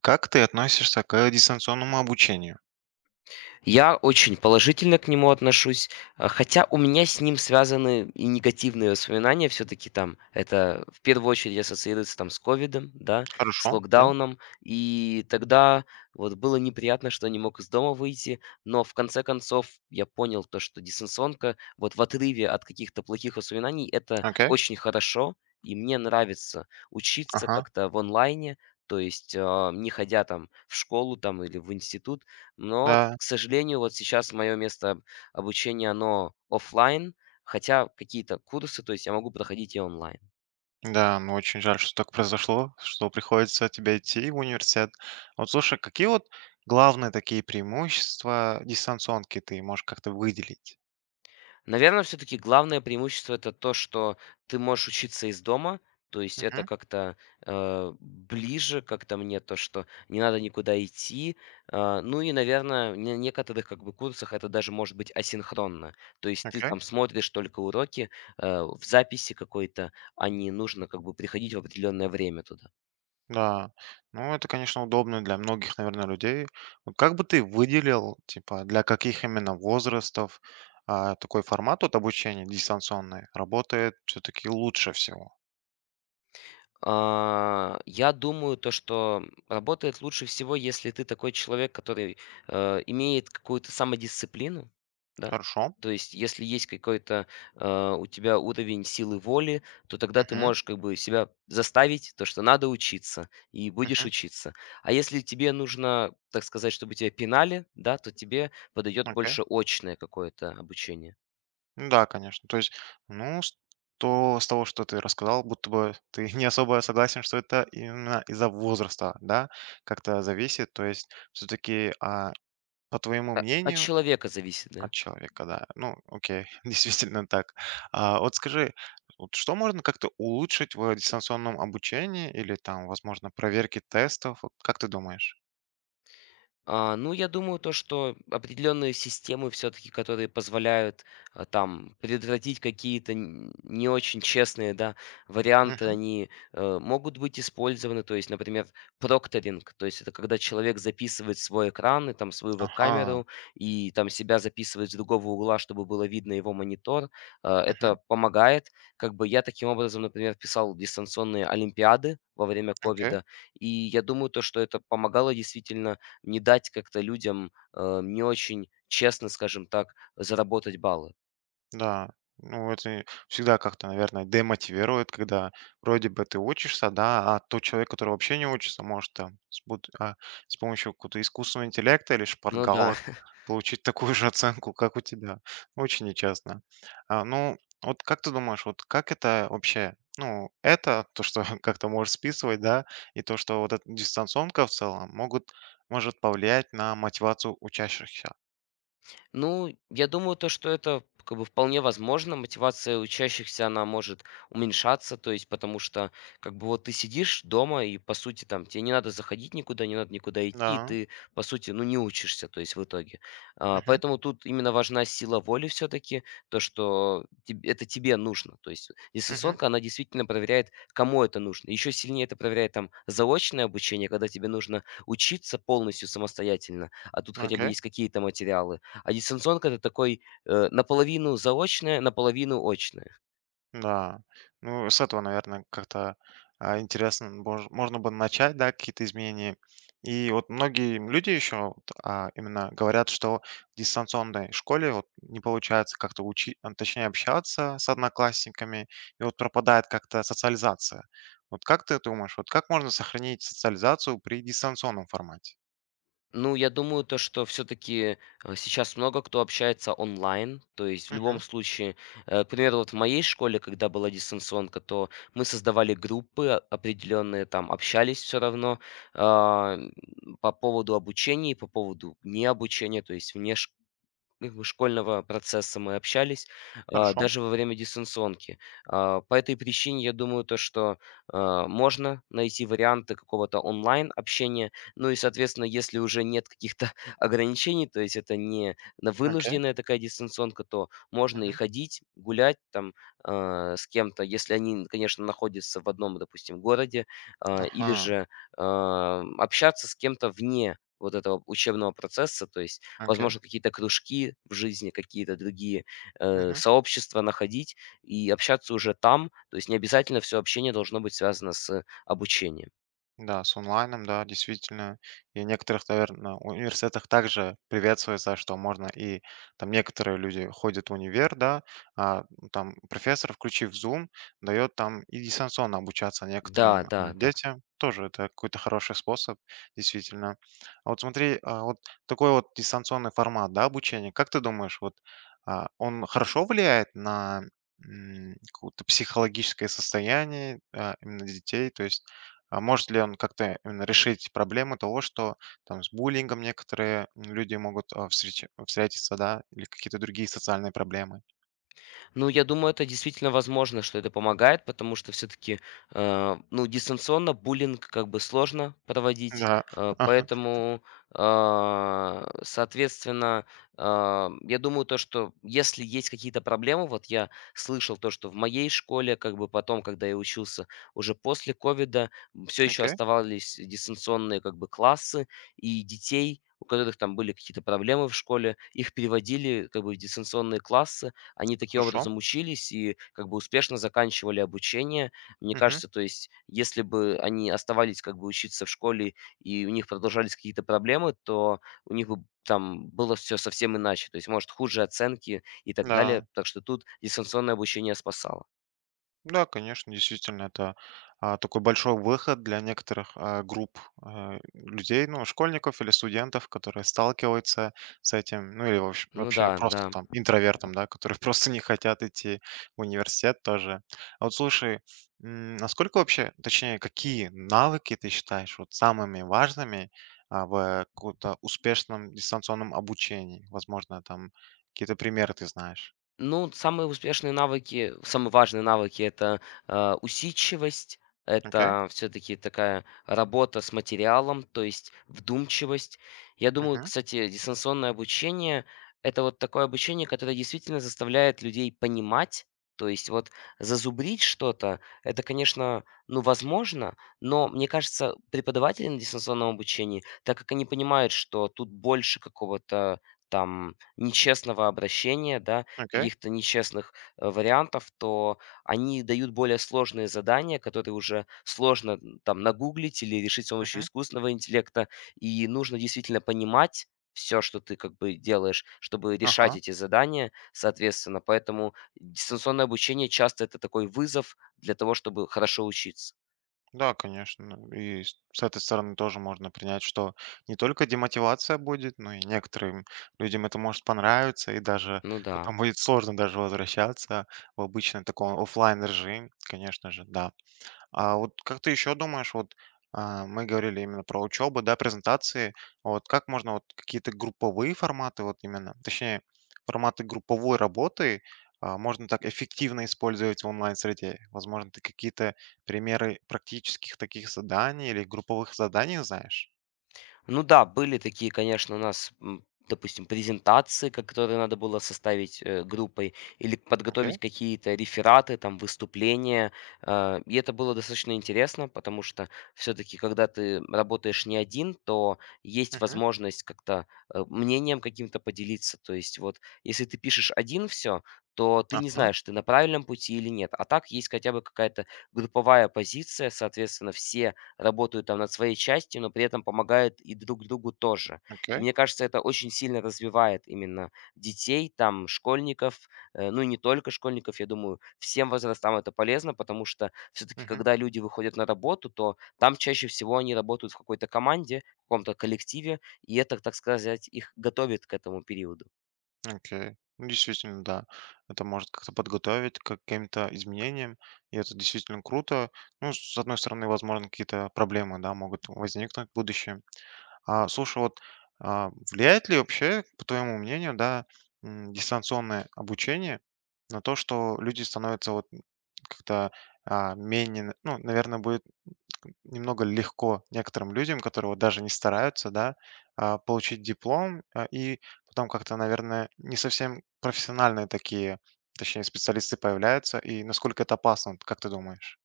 Как ты относишься к дистанционному обучению? Я очень положительно к нему отношусь, хотя у меня с ним связаны и негативные воспоминания. Все-таки там это в первую очередь ассоциируется там с ковидом, да, с Хорошо, да? локдауном. И тогда вот было неприятно, что не мог из дома выйти, но в конце концов я понял то, что дистанционка вот в отрыве от каких-то плохих воспоминаний это Окей. очень хорошо, и мне нравится учиться Ага. как-то в онлайне, то есть не ходя там в школу там или в институт, но, Да, к сожалению, вот сейчас мое место обучения, оно оффлайн, хотя какие-то курсы, то есть я могу проходить и онлайн. да, ну очень жаль, что так произошло, что приходится тебе идти в университет. Вот слушай, какие вот главные такие преимущества дистанционки ты можешь как-то выделить? Наверное, все-таки главное преимущество это то, что ты можешь учиться из дома, то есть это Мгм. как-то ближе как-то мне то, что не надо никуда идти. Ну и, наверное, на некоторых как бы курсах это даже может быть асинхронно. То есть ты Окей. там смотришь только уроки в записи какой-то, а не нужно как бы приходить в определенное время туда. Да. Ну, это, конечно, удобно для многих, наверное, людей. Вот как бы ты выделил, типа, для каких именно возрастов такой формат от обучения дистанционный работает все-таки лучше всего? Я думаю, то, что работает лучше всего, если ты такой человек, который, имеет какую-то самодисциплину, да. Хорошо. То есть, если есть какой-то, у тебя уровень силы воли, то тогда ты Мгм, можешь как бы себя заставить, то, что надо учиться, и будешь мгм. учиться. А если тебе нужно, так сказать, чтобы тебя пинали, да, то тебе подойдет Окей. больше очное какое-то обучение. Ну да, конечно. То есть, ну, с того, что ты рассказал, будто бы ты не особо согласен, что это именно из-за возраста, да, как-то зависит. То есть, все-таки, по твоему От мнению, человека зависит, от да. человека, да. Ну, окей, действительно так. Вот скажи, вот что можно как-то улучшить в дистанционном обучении или там, возможно, проверке тестов? Вот как ты думаешь? Ну, я думаю, то, что определенные системы все-таки, которые позволяют там предотвратить какие-то не очень честные, да, варианты, Мгм. они могут быть использованы. То есть, например, прокторинг, то есть это когда человек записывает свой экран и там свою Ага. веб-камеру, и там себя записывает с другого угла, чтобы было видно его монитор. Это Мгм. помогает. Как бы я таким образом, например, писал дистанционные олимпиады во время Окей. ковида, и я думаю, то, что это помогало действительно не дать как-то людям, не очень честно, скажем так, заработать баллы. Да, ну это всегда как-то, наверное, демотивирует, когда вроде бы ты учишься, да, а тот человек, который вообще не учится, может там с помощью какого-то искусственного интеллекта или Ну да. шпаргалок получить такую же оценку, как у тебя. Очень нечестно. Ну, вот как ты думаешь, вот как это вообще, ну, это то, что как-то можешь списывать, да, и то, что вот эта дистанционка в целом может повлиять на мотивацию учащихся. Ну, я думаю, то, что это как бы вполне возможно. Мотивация учащихся, она может уменьшаться, то есть потому что как бы вот ты сидишь дома и, по сути, там тебе не надо заходить никуда, не надо никуда идти, и Да, ты, по сути, ну, не учишься, то есть в итоге. Угу, Поэтому тут именно важна сила воли все-таки, то, что это тебе нужно. То есть угу, дистанционка, она действительно проверяет, кому это нужно. Еще сильнее это проверяет там заочное обучение, когда тебе нужно учиться полностью самостоятельно, а тут хотя бы окей. есть какие-то материалы. А дистанционка- это такой, наполовину заочное, наполовину очное. Да, ну, с этого, наверное, как-то, интересно, можно было начать, да, какие-то изменения. И вот многие люди еще вот, именно говорят, что в дистанционной школе вот не получается как-то учить, точнее, общаться с одноклассниками, и вот пропадает как-то социализация. Вот как ты думаешь, вот как можно сохранить социализацию при дистанционном формате? Ну, я думаю, то, что все таки сейчас много кто общается онлайн. То есть в Мгм. любом случае, к примеру, вот в моей школе, когда была дистанционка, то мы создавали группы о определенные, там общались все равно, а, м, по поводу обучения и по поводу необучения, то есть вне как бы школьного процесса мы общались, Хорошо. даже во время дистанционки. По этой причине я думаю, то, что, можно найти варианты какого-то онлайн-общения. Ну и, соответственно, если уже нет каких-то ограничений, то есть это не на Окей. вынужденная такая дистанционка, то можно и Мгм. ходить, гулять там, с кем-то, если они, конечно, находятся в одном, допустим, городе, или Ага. же, общаться с кем-то вне вот этого учебного процесса, то есть Окей. возможно, какие-то кружки в жизни, какие-то другие, Мгм. сообщества находить и общаться уже там. То есть не обязательно все общение должно быть связано с обучением. Да, с онлайном, да, действительно. И в некоторых, наверное, университетах также приветствуется, что можно и там некоторые люди ходят в универ, да, ну, там профессор, включив Zoom, дает там и дистанционно обучаться Да, некоторым да, да. детям. Тоже это какой-то хороший способ, действительно. А вот смотри, а вот такой вот дистанционный формат, да, обучения, как ты думаешь, вот он хорошо влияет на какое-то психологическое состояние именно детей, то есть может ли он как-то именно решить проблему того, что там с буллингом некоторые люди могут встретиться, да, или какие-то другие социальные проблемы? Ну, я думаю, это действительно возможно, что это помогает, потому что все-таки, ну, дистанционно буллинг как бы сложно проводить, Да. Ага. поэтому, соответственно, я думаю, то, что если есть какие-то проблемы, вот я слышал то, что в моей школе, как бы потом, когда я учился уже после ковида, все еще Окей, оставались дистанционные как бы классы, и детей, у которых там были какие-то проблемы в школе, их переводили как бы в дистанционные классы, они таким хорошо. образом учились и как бы успешно заканчивали обучение. Мне Мгм. кажется, то есть, если бы они оставались как бы учиться в школе и у них продолжались какие-то проблемы, то у них бы там было все совсем иначе. То есть, может, хуже оценки и так далее. Да. Так что тут дистанционное обучение спасало. Да, конечно, действительно, это такой большой выход для некоторых групп людей, ну, школьников или студентов, которые сталкиваются с этим, ну, или вообще, Ну да, вообще просто да. там интровертом, да, которые просто не хотят идти в университет тоже. А вот слушай, насколько вообще, точнее, какие навыки ты считаешь вот самыми важными в каком-то успешном дистанционном обучении? Возможно, там какие-то примеры ты знаешь. Ну, самые успешные навыки, самые важные навыки это усидчивость, Окей, это все-таки такая работа с материалом, то есть вдумчивость. Я думаю, мгм, кстати, дистанционное обучение это вот такое обучение, которое действительно заставляет людей понимать, то есть вот зазубрить что-то, это, конечно, ну, возможно, но мне кажется, преподаватели на дистанционном обучении, так как они понимают, что тут больше какого-то там нечестного обращения, да, окей, каких-то нечестных, вариантов, то они дают более сложные задания, которые уже сложно, там нагуглить или решить с помощью мгм, искусственного интеллекта. И нужно действительно понимать все, что ты как бы делаешь, чтобы решать ага. эти задания соответственно. Поэтому дистанционное обучение часто- это такой вызов для того, чтобы хорошо учиться. Да, конечно. И с этой стороны тоже можно принять, что не только демотивация будет, но и некоторым людям это может понравиться, и даже Ну да. потом будет сложно даже возвращаться в обычный такой оффлайн режим, конечно же, да. А вот как ты еще думаешь, вот мы говорили именно про учебу, да, презентации, вот как можно вот какие-то групповые форматы, вот именно, точнее, форматы групповой работы можно так эффективно использовать в онлайн-среде? Возможно, ты какие-то примеры практических таких заданий или групповых заданий знаешь? Ну да, были такие, конечно, у нас, допустим, презентации, которые надо было составить группой, или подготовить Окей. какие-то рефераты, там, выступления. И это было достаточно интересно, потому что все-таки, когда ты работаешь не один, то есть Мгм. возможность как-то мнением каким-то поделиться. То есть вот, если ты пишешь один все, то ты не Ага, знаешь, ты на правильном пути или нет. А так есть хотя бы какая-то групповая позиция, соответственно, все работают там над своей частью, но при этом помогают и друг другу тоже. И окей. мне кажется, это очень сильно развивает именно детей, там, школьников, ну и не только школьников, я думаю, всем возрастам это полезно, потому что все-таки, Мгм. когда люди выходят на работу, то там чаще всего они работают в какой-то команде, в каком-то коллективе, и это, так сказать, их готовит к этому периоду. Окей. Ну, действительно, да. Это может как-то подготовить к каким-то изменениям, и это действительно круто. Ну, с одной стороны, возможно, какие-то проблемы, да, могут возникнуть в будущем. Слушай, вот влияет ли вообще, по твоему мнению, да, дистанционное обучение на то, что люди становятся вот как-то менее, ну, наверное, будет немного легко некоторым людям, которые вот даже не стараются, да, получить диплом, и потом как-то, наверное, не совсем профессиональные такие, точнее, специалисты появляются, и насколько это опасно, вот как ты думаешь?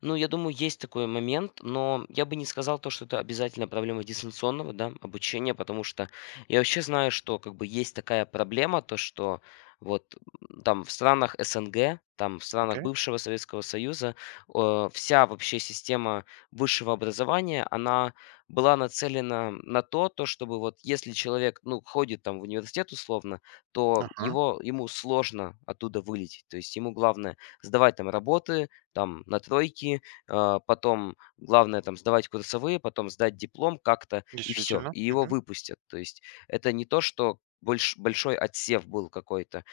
Ну, я думаю, есть такой момент, но я бы не сказал то, что это обязательно проблема дистанционного, да, обучения, потому что я вообще знаю, что как бы есть такая проблема, то что вот там в странах СНГ, там в странах Окей, бывшего Советского Союза вся вообще система высшего образования, она была нацелена на то, то, чтобы вот если человек, ну, ходит там в университет условно, то ага, его, ему сложно оттуда вылететь. То есть ему главное сдавать там работы, там на тройки, потом главное там сдавать курсовые, потом сдать диплом как-то и все действительно, и его мгм, выпустят. То есть это не то, что большой отсев был какой-то.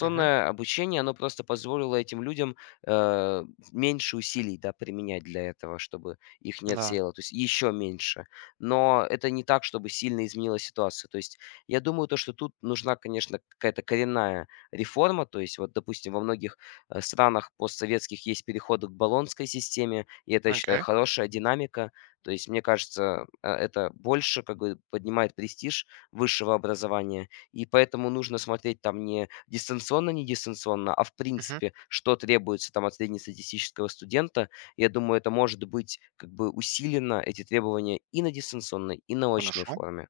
мгм, обучение, оно просто позволило этим людям, э, меньше усилий, да, применять для этого, чтобы их не да, отсеяло, то есть еще меньше. Но это не так, чтобы сильно изменила ситуация. То есть я думаю, то, что тут нужна, конечно, какая-то коренная реформа. То есть вот, допустим, во многих странах постсоветских есть переходы к болонской системе, и это, я считаю, окей, хорошая динамика. То есть, мне кажется, это больше как бы поднимает престиж высшего образования. И поэтому нужно смотреть там не дистанционно, не дистанционно, а в мгм, принципе, что требуется там от среднестатистического студента. Я думаю, это может быть как бы усилено, эти требования, и на дистанционной, и на очной хорошо. форме.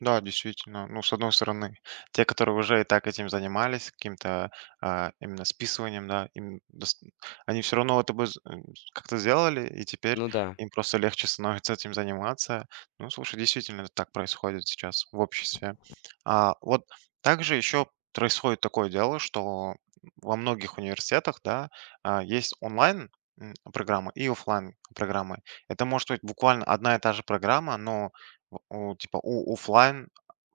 Да, действительно. Ну, с одной стороны, те, которые уже и так этим занимались, каким-то именно списыванием, да, они все равно это бы как-то сделали, и теперь Ну да. им просто легче становится этим заниматься. Ну, слушай, действительно, это так происходит сейчас в обществе. Вот также еще происходит такое дело, что во многих университетах, да, есть онлайн программы и оффлайн программы. Это может быть буквально одна и та же программа, но типа, у оффлайн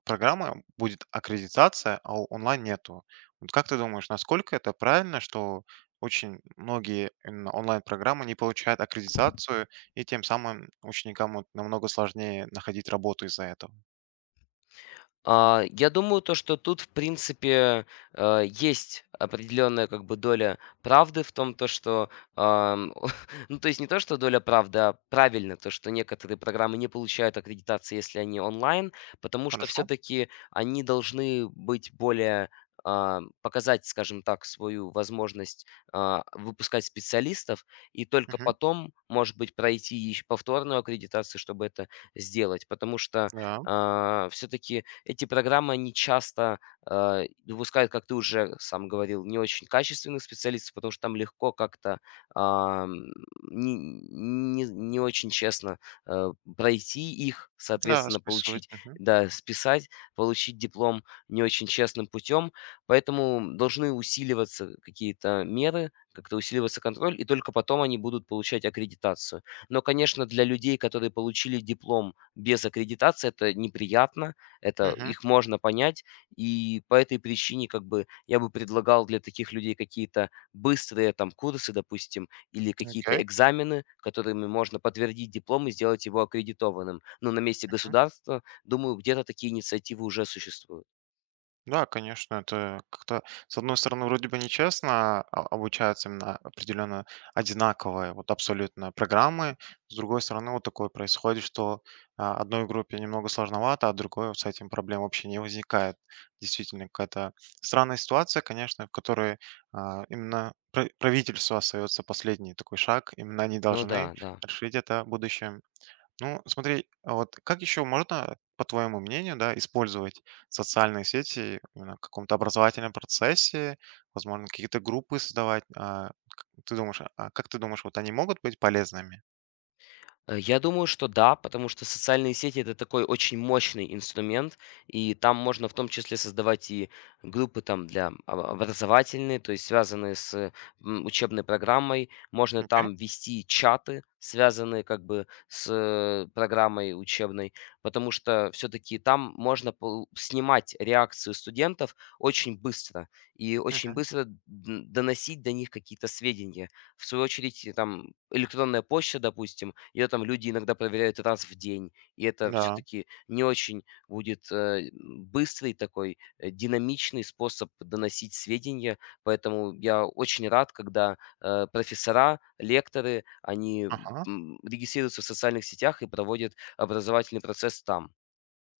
программы будет аккредитация, а у онлайн нету. Вот как ты думаешь, насколько это правильно, что очень многие именно онлайн-программы не получают аккредитацию, и тем самым ученикам вот намного сложнее находить работу из-за этого? Я думаю, то, что тут, в принципе, есть определенная как бы доля правды в том, то, что, ам, ну, то есть не то, что доля правды, а правильно, то, что некоторые программы не получают аккредитации, если они онлайн, потому что Хорошо. все-таки они должны быть более показать, скажем так, свою возможность выпускать специалистов и только Мгм. потом, может быть, пройти ещё повторную аккредитацию, чтобы это сделать, потому что Да, все-таки эти программы, они часто, выпускают, как ты уже сам говорил, не очень качественных специалистов, потому что там легко как-то, ам, не очень честно, э, пройти их, да, соответственно, списывать. получить, Мгм. да, списать, получить диплом не очень честным путем. Поэтому должны усиливаться какие-то меры, как-то усиливаться контроль, и только потом они будут получать аккредитацию. Но, конечно, для людей, которые получили диплом без аккредитации, это неприятно, это Мгм. их можно понять, и по этой причине как бы я бы предлагал для таких людей какие-то быстрые там курсы, допустим, или какие-то Окей. экзамены, которыми можно подтвердить диплом и сделать его аккредитованным. Но на месте государства, думаю, где-то такие инициативы уже существуют. Да, конечно, это как-то, с одной стороны, вроде бы нечестно, обучаются именно определенно одинаковые, вот абсолютно программы. С другой стороны, вот такое происходит, что одной группе немного сложновато, а другой вот с этим проблем вообще не возникает. Действительно, какая-то странная ситуация, конечно, в которой именно правительству остается последний такой шаг. Именно они Ну должны да, да. решить это в будущем. Ну, смотри, а вот как еще можно, по твоему мнению, да, использовать социальные сети именно в каком-то образовательном процессе, возможно, какие-то группы создавать? А, к- ты думаешь, а как ты думаешь, вот они могут быть полезными? Я думаю, что да, потому что социальные сети- это такой очень мощный инструмент, и там можно в том числе создавать и группы там для об образовательные, то есть связанные с, учебной программой. Можно Окей. там вести чаты, связанные как бы с, программой учебной, потому что все таки там можно пол снимать реакцию студентов очень быстро и очень Мгм. быстро д доносить до них какие-то сведения. В свою очередь, и там электронная почта, допустим, ее там люди иногда проверяют раз в день, и это все Да. таки не очень будет, быстрый такой, динамичный способ доносить сведения. Поэтому я очень рад, когда, профессора, лекторы, они, Ага. Регистрируются в социальных сетях и проводят образовательный процесс там.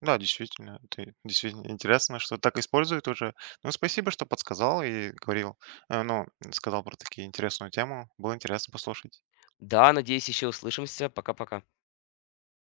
Да, действительно, ты действительно интересно, что так используют уже. Ну, спасибо, что подсказал и ну, сказал про такие интересную тему. Было интересно послушать. Да, надеюсь, еще услышимся. Пока-пока.